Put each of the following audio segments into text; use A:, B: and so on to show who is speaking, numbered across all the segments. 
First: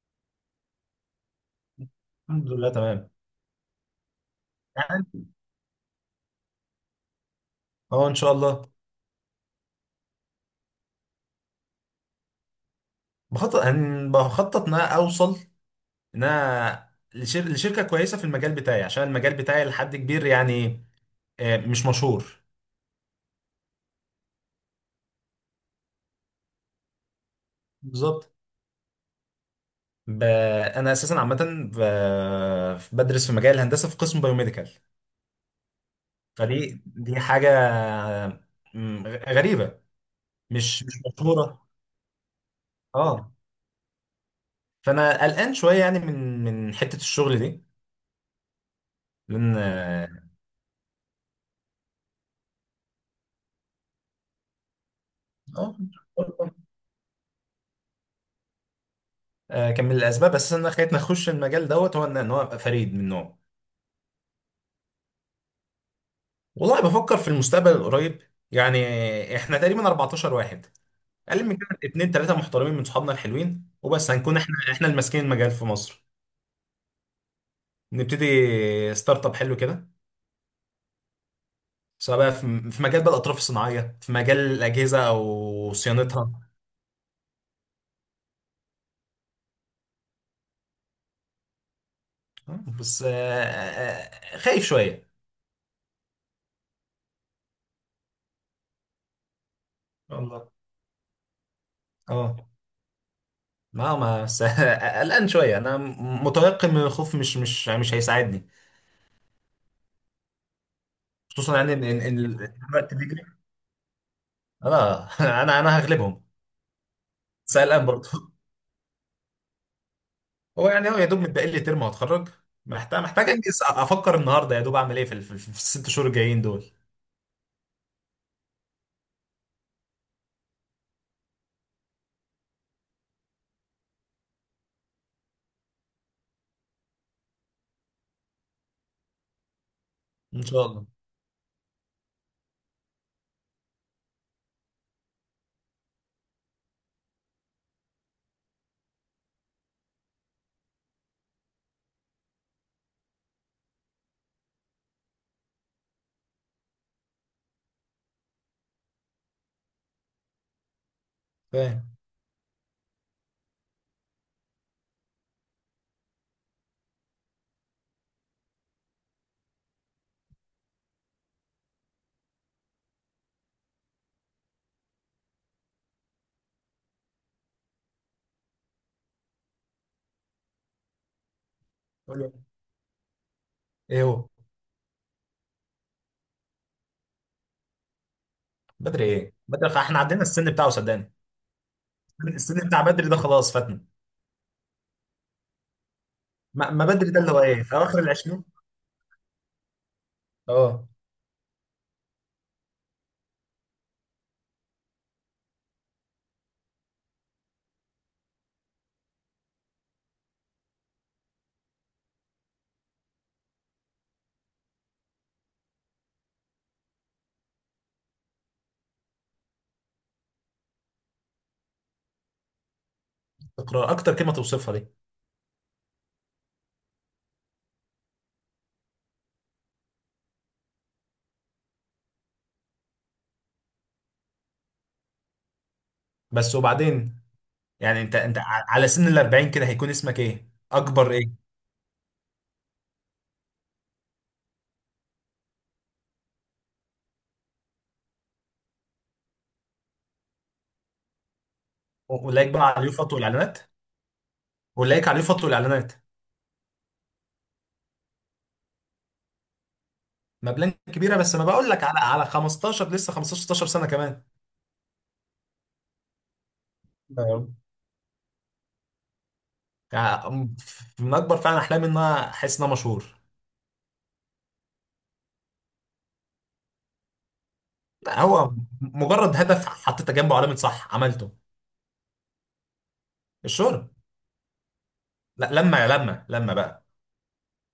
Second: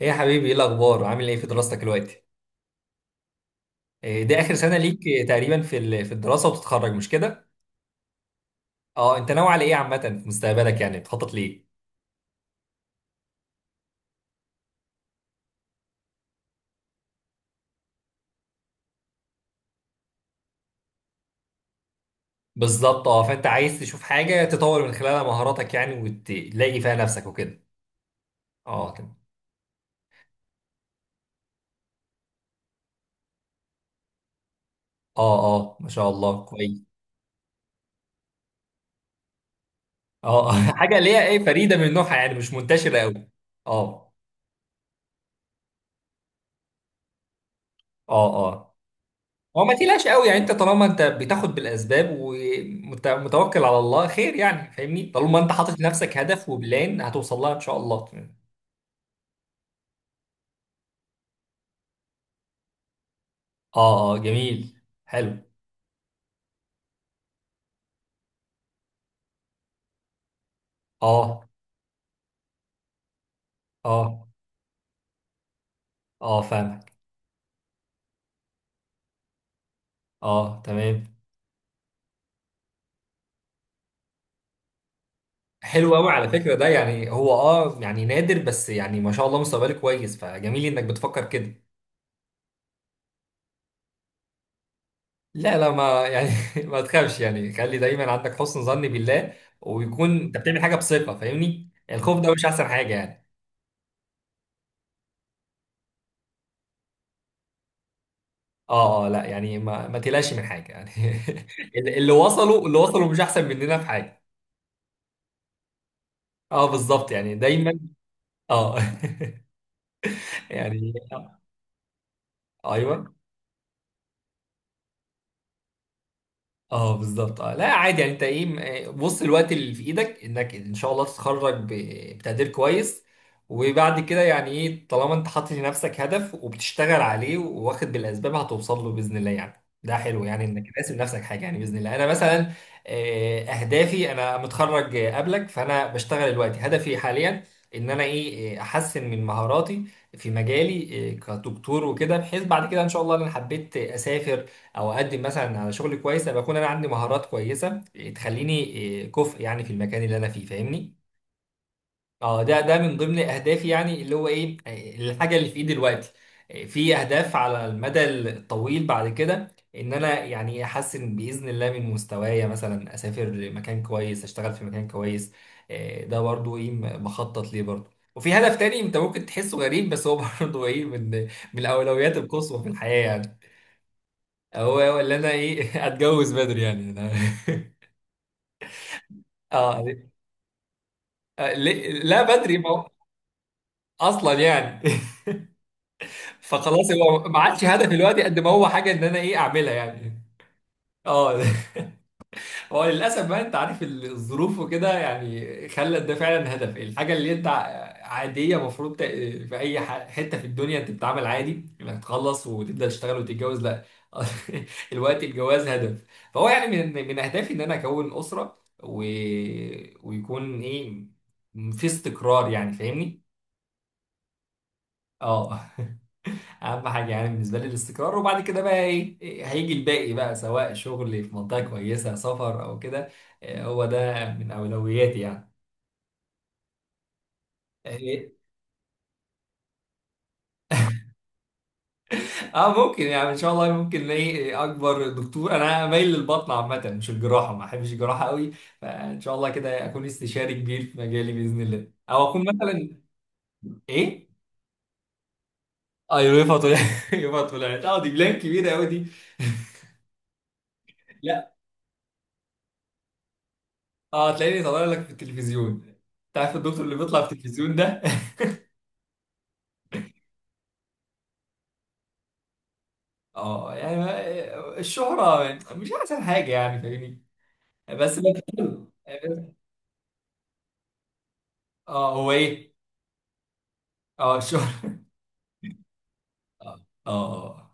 A: ايه يا حبيبي، ايه الاخبار؟ عامل ايه في دراستك دلوقتي؟
B: الحمد لله تمام.
A: إيه دي اخر سنه ليك
B: يعني،
A: تقريبا في الدراسه وبتتخرج، مش كده؟
B: اه ان شاء الله.
A: اه، انت ناوي على ايه عامه في مستقبلك؟ يعني بتخطط ليه؟
B: بخطط ان انا اوصل، ان انا لشركه كويسه في المجال بتاعي، عشان المجال بتاعي لحد كبير يعني، مش مشهور.
A: بالظبط، اه. فانت عايز تشوف حاجه تطور من خلالها مهاراتك يعني، وتلاقي فيها نفسك وكده.
B: بالظبط.
A: اه تمام.
B: ب... انا اساسا عامه، ب... بدرس في مجال الهندسه في قسم بايوميديكال.
A: اه ما شاء الله، كويس.
B: فدي دي حاجه، غريبه.
A: اه
B: مش مش
A: حاجه اللي هي ايه،
B: مشهوره.
A: فريده من نوعها يعني، مش منتشره قوي.
B: اه.
A: اه
B: فانا قلقان شويه يعني، من من حته الشغل دي،
A: اه هو ما تقلقش
B: لان.
A: قوي يعني. انت طالما انت بتاخد بالاسباب ومتوكل على الله، خير يعني. فاهمني؟ طالما انت
B: اه
A: حاطط لنفسك هدف وبلان، هتوصل لها ان شاء الله.
B: كان من الاسباب اساسا اللي خلتني اخش المجال دوت هو ان هو ابقى فريد من نوعه.
A: اه جميل، حلو.
B: والله بفكر في المستقبل القريب. يعني احنا تقريبا 14 واحد، اقل
A: اه
B: من كده اتنين تلاته محترمين من صحابنا الحلوين، وبس
A: اه
B: هنكون احنا احنا اللي ماسكين المجال في مصر.
A: اه فاهمك.
B: نبتدي ستارت اب حلو كده،
A: اه تمام.
B: سواء بقى في في مجال بقى الاطراف الصناعيه، في مجال الاجهزه او
A: حلو قوي على
B: صيانتها.
A: فكرة ده. يعني هو اه، يعني نادر، بس يعني ما شاء الله مستقبلك كويس، فجميل انك بتفكر كده.
B: بس، خايف شويه.
A: لا لا، ما يعني ما تخافش يعني، خلي دايما عندك حسن ظن بالله. ويكون انت
B: والله،
A: بتعمل حاجة بثقة، فاهمني؟ يعني الخوف ده
B: اه
A: مش احسن حاجة يعني.
B: ما ما بس قلقان شويه انا. متيقن من الخوف، مش هيساعدني.
A: اه لا يعني، ما تقلقش من حاجه يعني.
B: خصوصا يعني ان ان
A: اللي
B: إن
A: وصلوا، اللي
B: الوقت
A: وصلوا مش
B: بيجري.
A: احسن مننا في حاجه.
B: انا انا انا هغلبهم.
A: اه بالظبط، يعني دايما.
B: سألان برضه
A: اه
B: هو يعني
A: يعني
B: هو يا دوب
A: آه،
B: متبقي لي ترم وهتخرج. محتاج
A: ايوه.
B: محتاج انجز، افكر النهارده يا دوب اعمل ايه في الست شهور الجايين دول.
A: اه بالظبط. اه لا عادي يعني. انت ايه بص، الوقت اللي في ايدك انك ان شاء الله تتخرج بتقدير كويس. وبعد كده يعني ايه، طالما انت حاطط لنفسك هدف وبتشتغل عليه واخد بالاسباب، هتوصل له باذن الله. يعني ده حلو،
B: ان
A: يعني انك
B: شاء الله.
A: راسم نفسك حاجه، يعني باذن الله. انا مثلا آه، اهدافي انا متخرج آه، قبلك، فانا بشتغل دلوقتي. هدفي حاليا ان انا ايه آه، احسن من مهاراتي في مجالي آه، كدكتور وكده، بحيث بعد كده ان شاء الله، انا حبيت اسافر او اقدم مثلا على شغل كويس، ابقى اكون انا عندي مهارات كويسه إيه، تخليني إيه، كفء يعني في المكان اللي انا فيه. فاهمني؟
B: فاهم.
A: اه، ده من ضمن اهدافي، يعني اللي هو ايه إيه، الحاجه اللي في ايدي دلوقتي. إيه، في اهداف على المدى الطويل بعد كده، ان انا يعني احسن باذن الله من مستوايا، مثلا اسافر لمكان كويس، اشتغل في مكان كويس. إيه، ده برضو ايه بخطط ليه برضو. وفي هدف تاني انت ممكن تحسه غريب، بس هو برضو ايه من من الاولويات
B: حلو.
A: القصوى في الحياه يعني.
B: ايه هو؟
A: هو هو اللي انا ايه اتجوز بدري، يعني انا
B: بدري؟ ايه بدري؟
A: اه.
B: احنا عدينا السن بتاعه، صدقني.
A: لا بدري،
B: السن
A: ما
B: بتاع
A: هو-
B: بدري ده خلاص فاتنا.
A: اصلا يعني
B: ما, ما
A: فخلاص،
B: بدري ده
A: هو
B: اللي
A: ما
B: هو ايه
A: عادش
B: في
A: هدفي
B: اواخر
A: دلوقتي قد
B: العشرين.
A: ما هو حاجه ان انا ايه اعملها يعني.
B: اه.
A: اه هو للاسف بقى، انت عارف الظروف وكده يعني، خلت ده فعلا هدف. الحاجه اللي انت عاديه المفروض في اي حته في الدنيا انت بتتعامل عادي، انك تخلص وتبدا تشتغل وتتجوز، لا الوقت الجواز هدف. فهو يعني من اهدافي ان انا اكون اسره و... ويكون ايه في استقرار، يعني فاهمني.
B: اقرا اكتر كلمه توصفها دي.
A: اه، اهم حاجه يعني بالنسبه لي الاستقرار، وبعد كده بقى ايه، إيه هيجي الباقي بقى، سواء شغل في منطقه كويسه، سفر او كده. إيه هو ده من اولوياتي يعني.
B: بس، وبعدين يعني انت
A: إيه،
B: انت على سن ال 40 كده، هيكون اسمك ايه، اكبر ايه؟
A: اه ممكن يعني، ان شاء الله ممكن الاقي. اكبر دكتور، انا مايل للبطن عامه، مش الجراحه، ما احبش الجراحه قوي. فان شاء الله كده اكون استشاري كبير في مجالي باذن الله، او اكون
B: ولايك بقى على
A: مثلا
B: اليوفط والاعلانات،
A: ايه.
B: والاقيك عليه فترة الاعلانات.
A: ايوه طلعت يوفا طلعت. اه دي بلان كبيره قوي دي.
B: مبلغ كبيره، بس ما
A: لا
B: بقول لك على 15، لسه 15 16 سنه كمان.
A: اه، هتلاقيني طالع لك في التلفزيون. تعرف الدكتور اللي بيطلع في
B: أيوة.
A: التلفزيون ده؟
B: يعني، من اكبر فعلا احلامي ان انا احس ان انا مشهور.
A: اه يعني الشهرة مش احسن حاجة، يعني فاهمني؟ بس
B: لا
A: لكن
B: هو مجرد
A: حلو.
B: هدف حطيت جنبه علامه صح، عملته.
A: اه هو ايه؟
B: الشهرة.
A: اه الشهرة.
B: لا، لما بقى.
A: اه اه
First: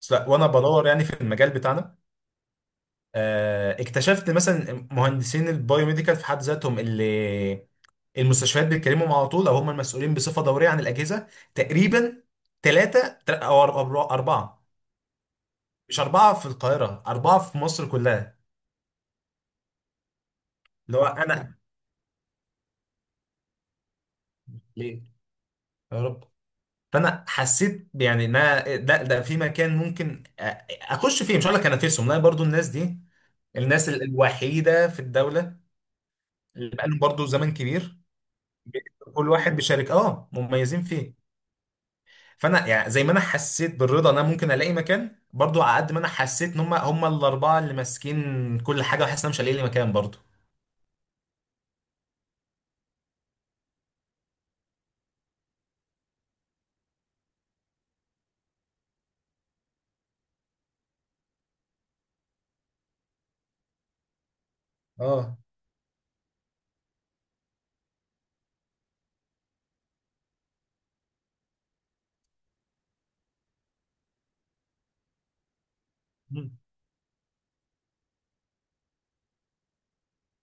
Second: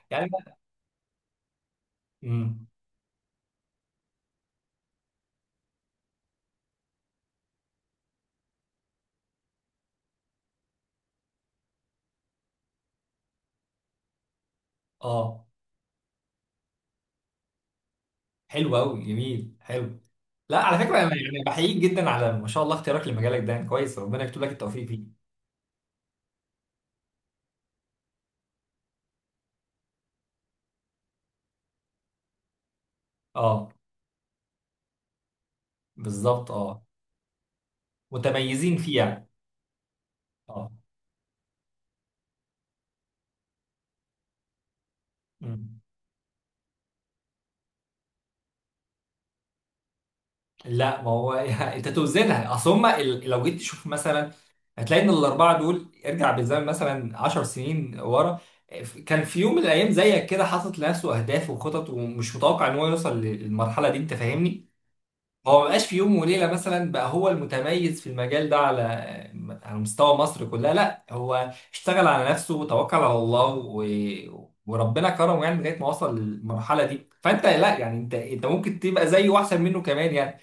B: بس لا،
A: يعني
B: وانا بدور يعني في المجال بتاعنا،
A: امم.
B: اكتشفت مثلا مهندسين البايوميديكال في حد ذاتهم اللي المستشفيات بيتكلموا على طول، او هم المسؤولين بصفه دوريه عن الاجهزه، تقريبا ثلاثه او اربعه.
A: اه
B: مش أربعة في القاهرة، أربعة في مصر كلها.
A: حلو قوي، جميل، حلو. لا على فكرة
B: اللي هو
A: انا يعني
B: أنا.
A: بحييك جدا على ما شاء الله اختيارك لمجالك ده، يعني كويس. ربنا يكتب لك التوفيق
B: ليه؟
A: فيه.
B: يا رب. فأنا حسيت يعني إن أنا ده ده في مكان ممكن أخش فيه، مش هقول لك أنافسهم، لا، برضو الناس دي،
A: اه
B: الناس الوحيدة في الدولة
A: بالظبط.
B: اللي
A: اه
B: بقالهم برضو زمن كبير،
A: متميزين فيه يعني.
B: كل واحد بيشارك
A: اه
B: مميزين فيه. فأنا يعني زي ما أنا حسيت بالرضا إن أنا ممكن ألاقي مكان برضو، على
A: مم.
B: قد ما أنا حسيت إن هم هم الأربعة اللي ماسكين كل حاجة، وحاسس إن أنا مش هلاقي لي مكان برضو.
A: لا ما هو يعني انت توزنها. اصل هم لو جيت تشوف مثلا، هتلاقي ان الاربعه دول ارجع بالزمن مثلا 10 سنين ورا، كان في يوم من الايام زيك كده حاطط لنفسه اهداف وخطط، ومش متوقع ان هو يوصل للمرحله دي. انت فاهمني؟
B: اه.
A: هو ما بقاش في يوم وليله مثلا بقى هو المتميز في المجال ده على على مستوى مصر كلها. لا، هو اشتغل على نفسه وتوكل على الله و... وربنا كرمه يعني، لغايه ما وصل
B: مم.
A: للمرحله دي. فانت لا يعني، انت ممكن تبقى زيه واحسن منه كمان يعني.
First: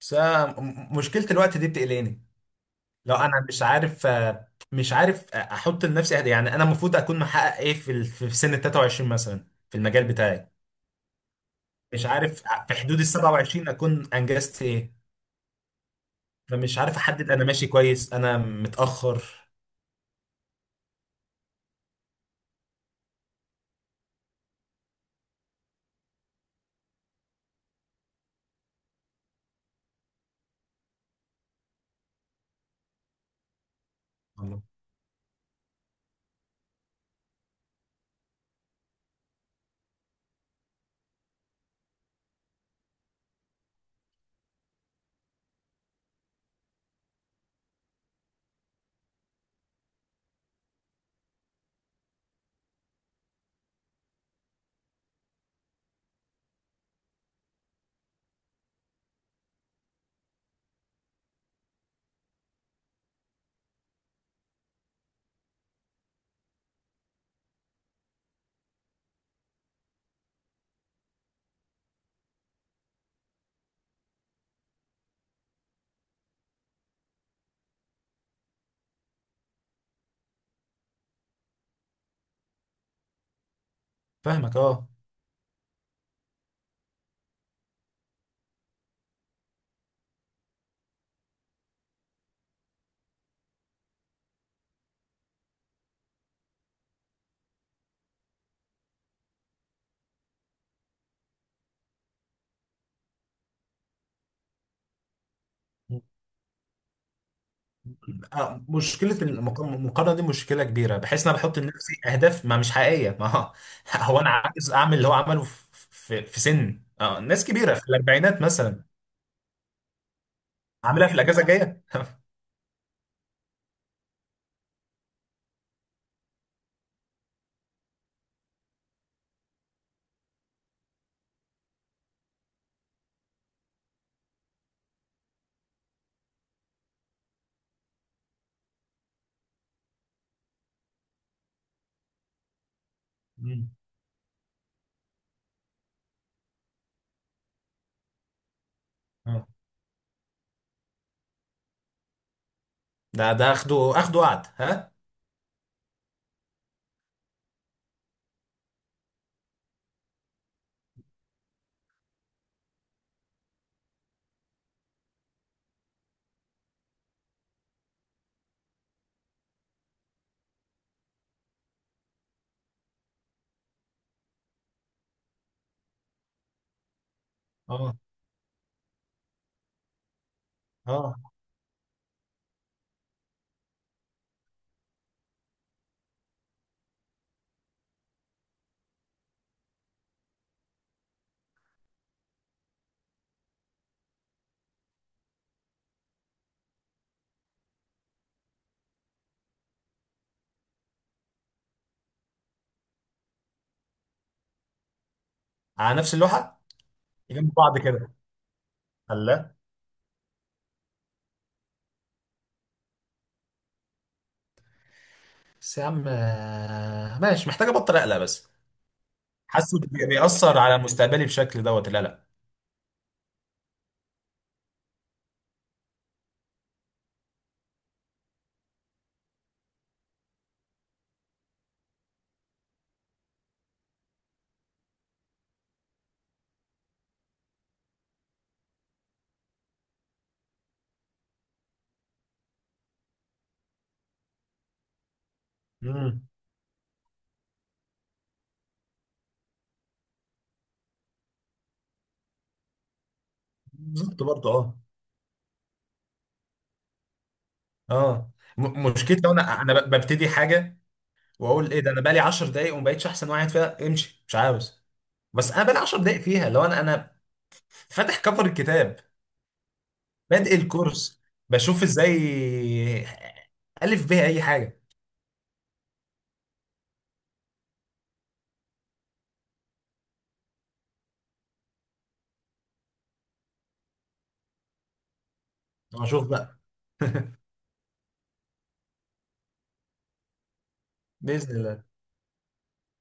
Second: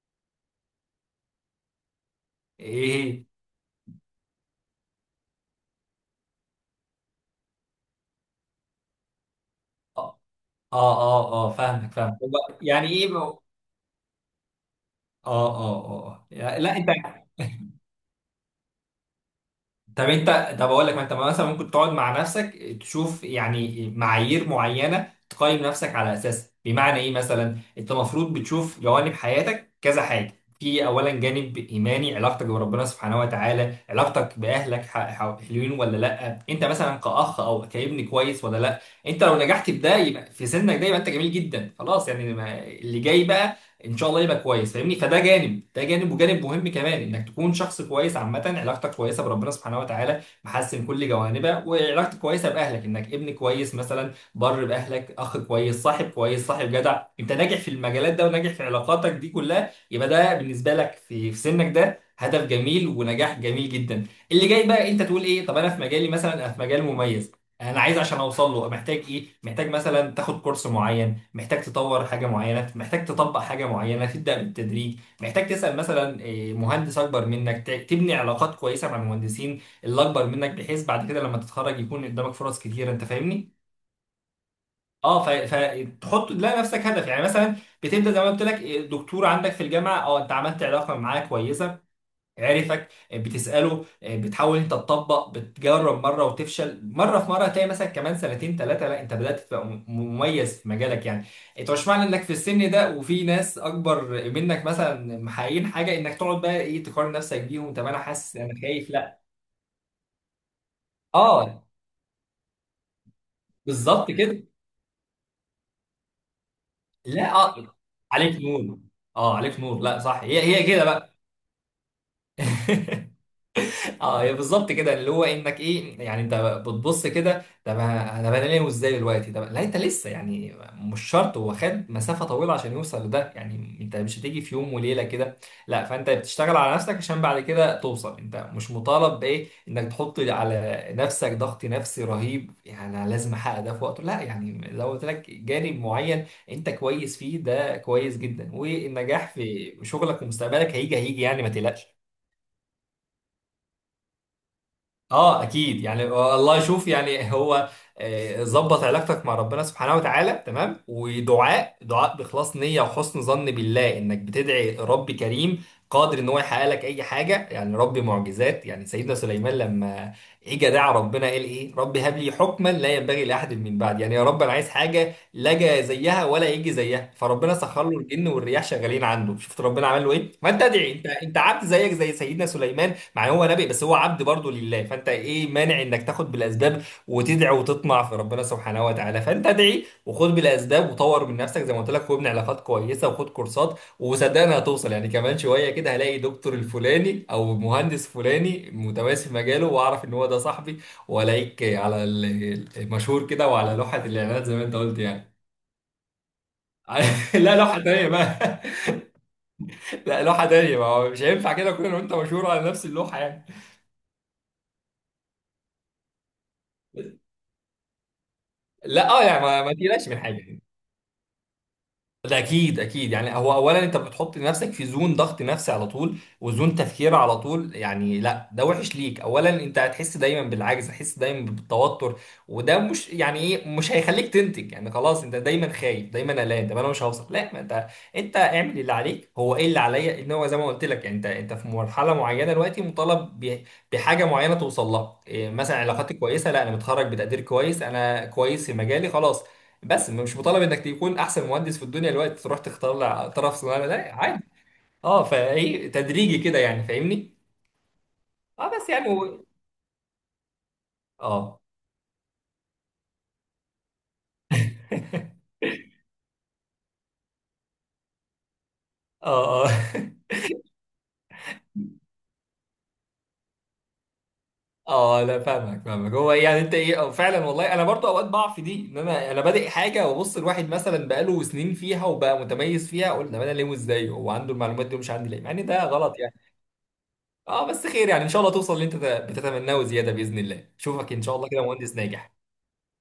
B: بس أنا مشكلة الوقت دي بتقلقني.
A: ايه
B: لا انا مش عارف، مش عارف، احط لنفسي أهداف. يعني انا المفروض اكون محقق ايه في سن ال 23 مثلا في المجال
A: اه
B: بتاعي.
A: اه اه آه، فاهمك
B: مش
A: فاهمك.
B: عارف
A: هو
B: في
A: يعني
B: حدود ال
A: ايه بقى؟ اه
B: 27 اكون انجزت ايه.
A: اه اه يعني لا
B: فمش
A: انت.
B: عارف احدد انا ماشي كويس، انا متاخر.
A: طب انت، طب اقول لك. ما انت مثلا ممكن تقعد مع نفسك، تشوف يعني معايير معينه تقيم نفسك على اساسها. بمعنى ايه مثلا، انت المفروض بتشوف جوانب حياتك كذا حاجه. في اولا جانب ايماني، علاقتك بربنا سبحانه وتعالى، علاقتك
B: الله.
A: باهلك حلوين ولا لا. انت مثلا كاخ او كابن كويس ولا لا. انت لو نجحت في ده يبقى في سنك ده، يبقى انت جميل جدا خلاص يعني. اللي جاي بقى ان شاء الله يبقى كويس، فاهمني؟ فده جانب. ده جانب، وجانب مهم كمان انك تكون شخص كويس عامه، علاقتك كويسه بربنا سبحانه وتعالى، محسن كل جوانبها، وعلاقتك كويسه باهلك، انك ابن كويس مثلا، بر باهلك، اخ كويس، صاحب كويس، صاحب جدع. انت ناجح في المجالات ده وناجح في علاقاتك دي كلها، يبقى ده بالنسبه لك في في سنك ده هدف جميل ونجاح جميل جدا. اللي جاي بقى انت تقول ايه، طب انا في مجالي مثلا، انا في مجال مميز، انا عايز عشان اوصل له محتاج ايه؟ محتاج مثلا تاخد كورس معين، محتاج تطور حاجة معينة، محتاج تطبق حاجة معينة تبدأ بالتدريج، محتاج تسأل مثلا إيه، مهندس أكبر منك، تبني علاقات كويسة مع المهندسين اللي أكبر منك، بحيث بعد كده لما تتخرج يكون قدامك فرص كتيرة. أنت فاهمني؟
B: فاهمك. اه،
A: اه فتحط لا نفسك هدف، يعني مثلا بتبدا زي ما قلت لك إيه، دكتور عندك في الجامعه. اه انت عملت علاقه معاه كويسه، عرفك آه، بتسأله آه، بتحاول انت تطبق، بتجرب مرة وتفشل مرة، في مرة تلاقي مثلا كمان سنتين ثلاثة لا انت بدأت تبقى مميز في مجالك يعني. انت مش معنى انك في السن ده وفي ناس اكبر منك مثلا محققين حاجة، انك تقعد بقى ايه، تقارن نفسك بيهم. طب انا حاسس انا خايف، لا.
B: مشكله المقارنه دي مشكله كبيره، بحيث ان انا بحط
A: اه
B: لنفسي اهداف ما مش حقيقيه. ما هو
A: بالظبط
B: هو انا
A: كده.
B: عايز اعمل اللي هو عمله في سن،
A: لا
B: ناس
A: اه
B: كبيره في
A: عليك
B: الاربعينات
A: نور.
B: مثلا،
A: اه عليك نور، لا صح هي هي كده
B: عاملها
A: بقى.
B: في الاجازه الجايه
A: اه هي بالظبط كده، اللي هو انك ايه يعني. انت بتبص كده، طب انا بنام ازاي دلوقتي؟ طب لا، انت لسه يعني مش شرط. هو خد مسافه طويله عشان يوصل لده، يعني انت مش هتيجي في يوم وليله كده لا. فانت بتشتغل على نفسك عشان بعد كده توصل. انت مش مطالب بايه، انك تحط على نفسك ضغط نفسي رهيب يعني، أنا لازم احقق
B: مم.
A: ده في وقته، لا يعني. لو قلت لك جانب معين انت كويس فيه، ده كويس جدا، والنجاح
B: آه.
A: في شغلك ومستقبلك هيجي هيجي يعني، ما تقلقش.
B: ده ده اخده اخده قعد ها.
A: اه اكيد يعني آه، الله يشوف يعني هو آه، ظبط علاقتك مع ربنا سبحانه وتعالى تمام، ودعاء بإخلاص نية وحسن ظن بالله، انك بتدعي رب كريم قادر ان هو يحقق لك اي حاجة، يعني رب معجزات. يعني سيدنا سليمان لما اجى دعا ربنا، قال ايه؟ رب هب لي حكما لا ينبغي لاحد من بعد، يعني يا رب انا عايز حاجة لا جا زيها ولا يجي زيها. فربنا سخر
B: اه
A: له الجن والرياح شغالين عنده. شفت ربنا عمل له ايه؟ ما انت ادعي، انت
B: اه.
A: انت عبد زيك زي سيدنا سليمان. مع إن هو نبي بس هو عبد برضه لله. فانت ايه مانع انك تاخد بالاسباب وتدعي وتطمع في ربنا سبحانه وتعالى؟ فانت ادعي وخد بالاسباب وطور من نفسك زي ما قلت لك، وابني علاقات كويسه، وخد كورسات، وصدقني هتوصل يعني. كمان شويه كده هلاقي دكتور الفلاني او مهندس فلاني متميز في مجاله، واعرف ان هو ده صاحبي، والاقيك على المشهور كده وعلى لوحه الاعلانات زي ما انت قلت يعني.
B: على نفس اللوحه، جنب
A: لا
B: بعض
A: لوحه تانيه
B: كده.
A: بقى.
B: الله.
A: لا لوحه تانيه، ما هو مش هينفع كده كلنا وانت مشهور على نفس اللوحه يعني.
B: بس يا عم، ماشي، محتاج ابطل اقلق بس.
A: لا اه يعني، ما
B: حاسه
A: تقلقش من حاجه.
B: بيأثر على مستقبلي بشكل دوت القلق.
A: ده اكيد اكيد يعني. هو اولا انت بتحط نفسك في زون ضغط نفسي على طول، وزون تفكير على طول يعني، لا ده وحش ليك. اولا انت هتحس دايما بالعجز، هتحس دايما بالتوتر، وده مش يعني ايه، مش هيخليك تنتج يعني. خلاص انت دايما خايف، دايما قلقان، طب انا مش هوصل، لا. ما انت، انت اعمل اللي عليك. هو ايه اللي عليا؟ ان هو زي ما قلت لك يعني، انت في مرحله معينه دلوقتي مطالب بحاجه معينه توصل لها إيه، مثلا علاقاتي
B: امم.
A: كويسه، لا انا متخرج بتقدير كويس، انا كويس في مجالي، خلاص. بس مش مطالب انك تكون احسن مهندس في الدنيا الوقت تروح تختار طرف صناعه، لا
B: بالظبط
A: عادي.
B: برضه. اه،
A: اه فايه تدريجي كده يعني، فاهمني.
B: اه
A: اه بس يعني
B: مشكلتي، لو
A: هو-
B: انا انا ببتدي حاجه
A: اه
B: واقول ايه ده، انا بقالي 10 دقايق وما بقتش احسن واحد فيها، امشي مش عاوز. بس انا بقالي 10 دقايق فيها، لو انا انا فاتح كفر الكتاب،
A: اه
B: بادئ الكورس، بشوف ازاي الف بيها اي حاجه.
A: اه لا فاهمك فاهمك. هو يعني انت ايه آه، فعلا والله انا برضو اوقات بقع في دي، ان انا بادئ حاجه، وابص الواحد مثلا بقاله سنين فيها وبقى متميز فيها، اقول طب انا ليه، وازاي هو عنده المعلومات دي ومش عندي ليه، مع ان ده
B: طب
A: غلط
B: اشوف
A: يعني.
B: بقى
A: اه بس خير يعني، ان شاء الله توصل اللي انت بتتمناه وزياده باذن الله. اشوفك ان شاء الله
B: باذن
A: كده
B: الله.
A: مهندس ناجح.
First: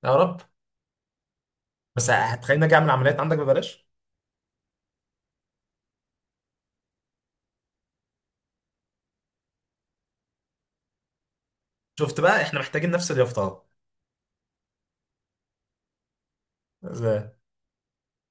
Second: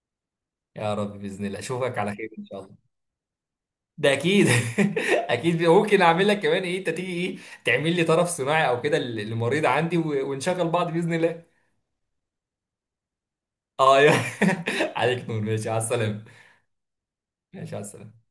B: يا رب.
A: يا رب باذن الله اشوفك
B: بس
A: على خير ان شاء
B: هتخليني
A: الله.
B: اجي اعمل عمليات عندك ببلاش.
A: ده اكيد. اكيد ممكن اعمل لك كمان ايه، انت تيجي ايه، تعمل لي طرف صناعي او كده للمريض عندي، ونشغل بعض باذن الله.
B: شفت بقى احنا محتاجين نفس اليافطه.
A: اه يا عليك نور، ماشي على السلامه. ماشي على السلامه.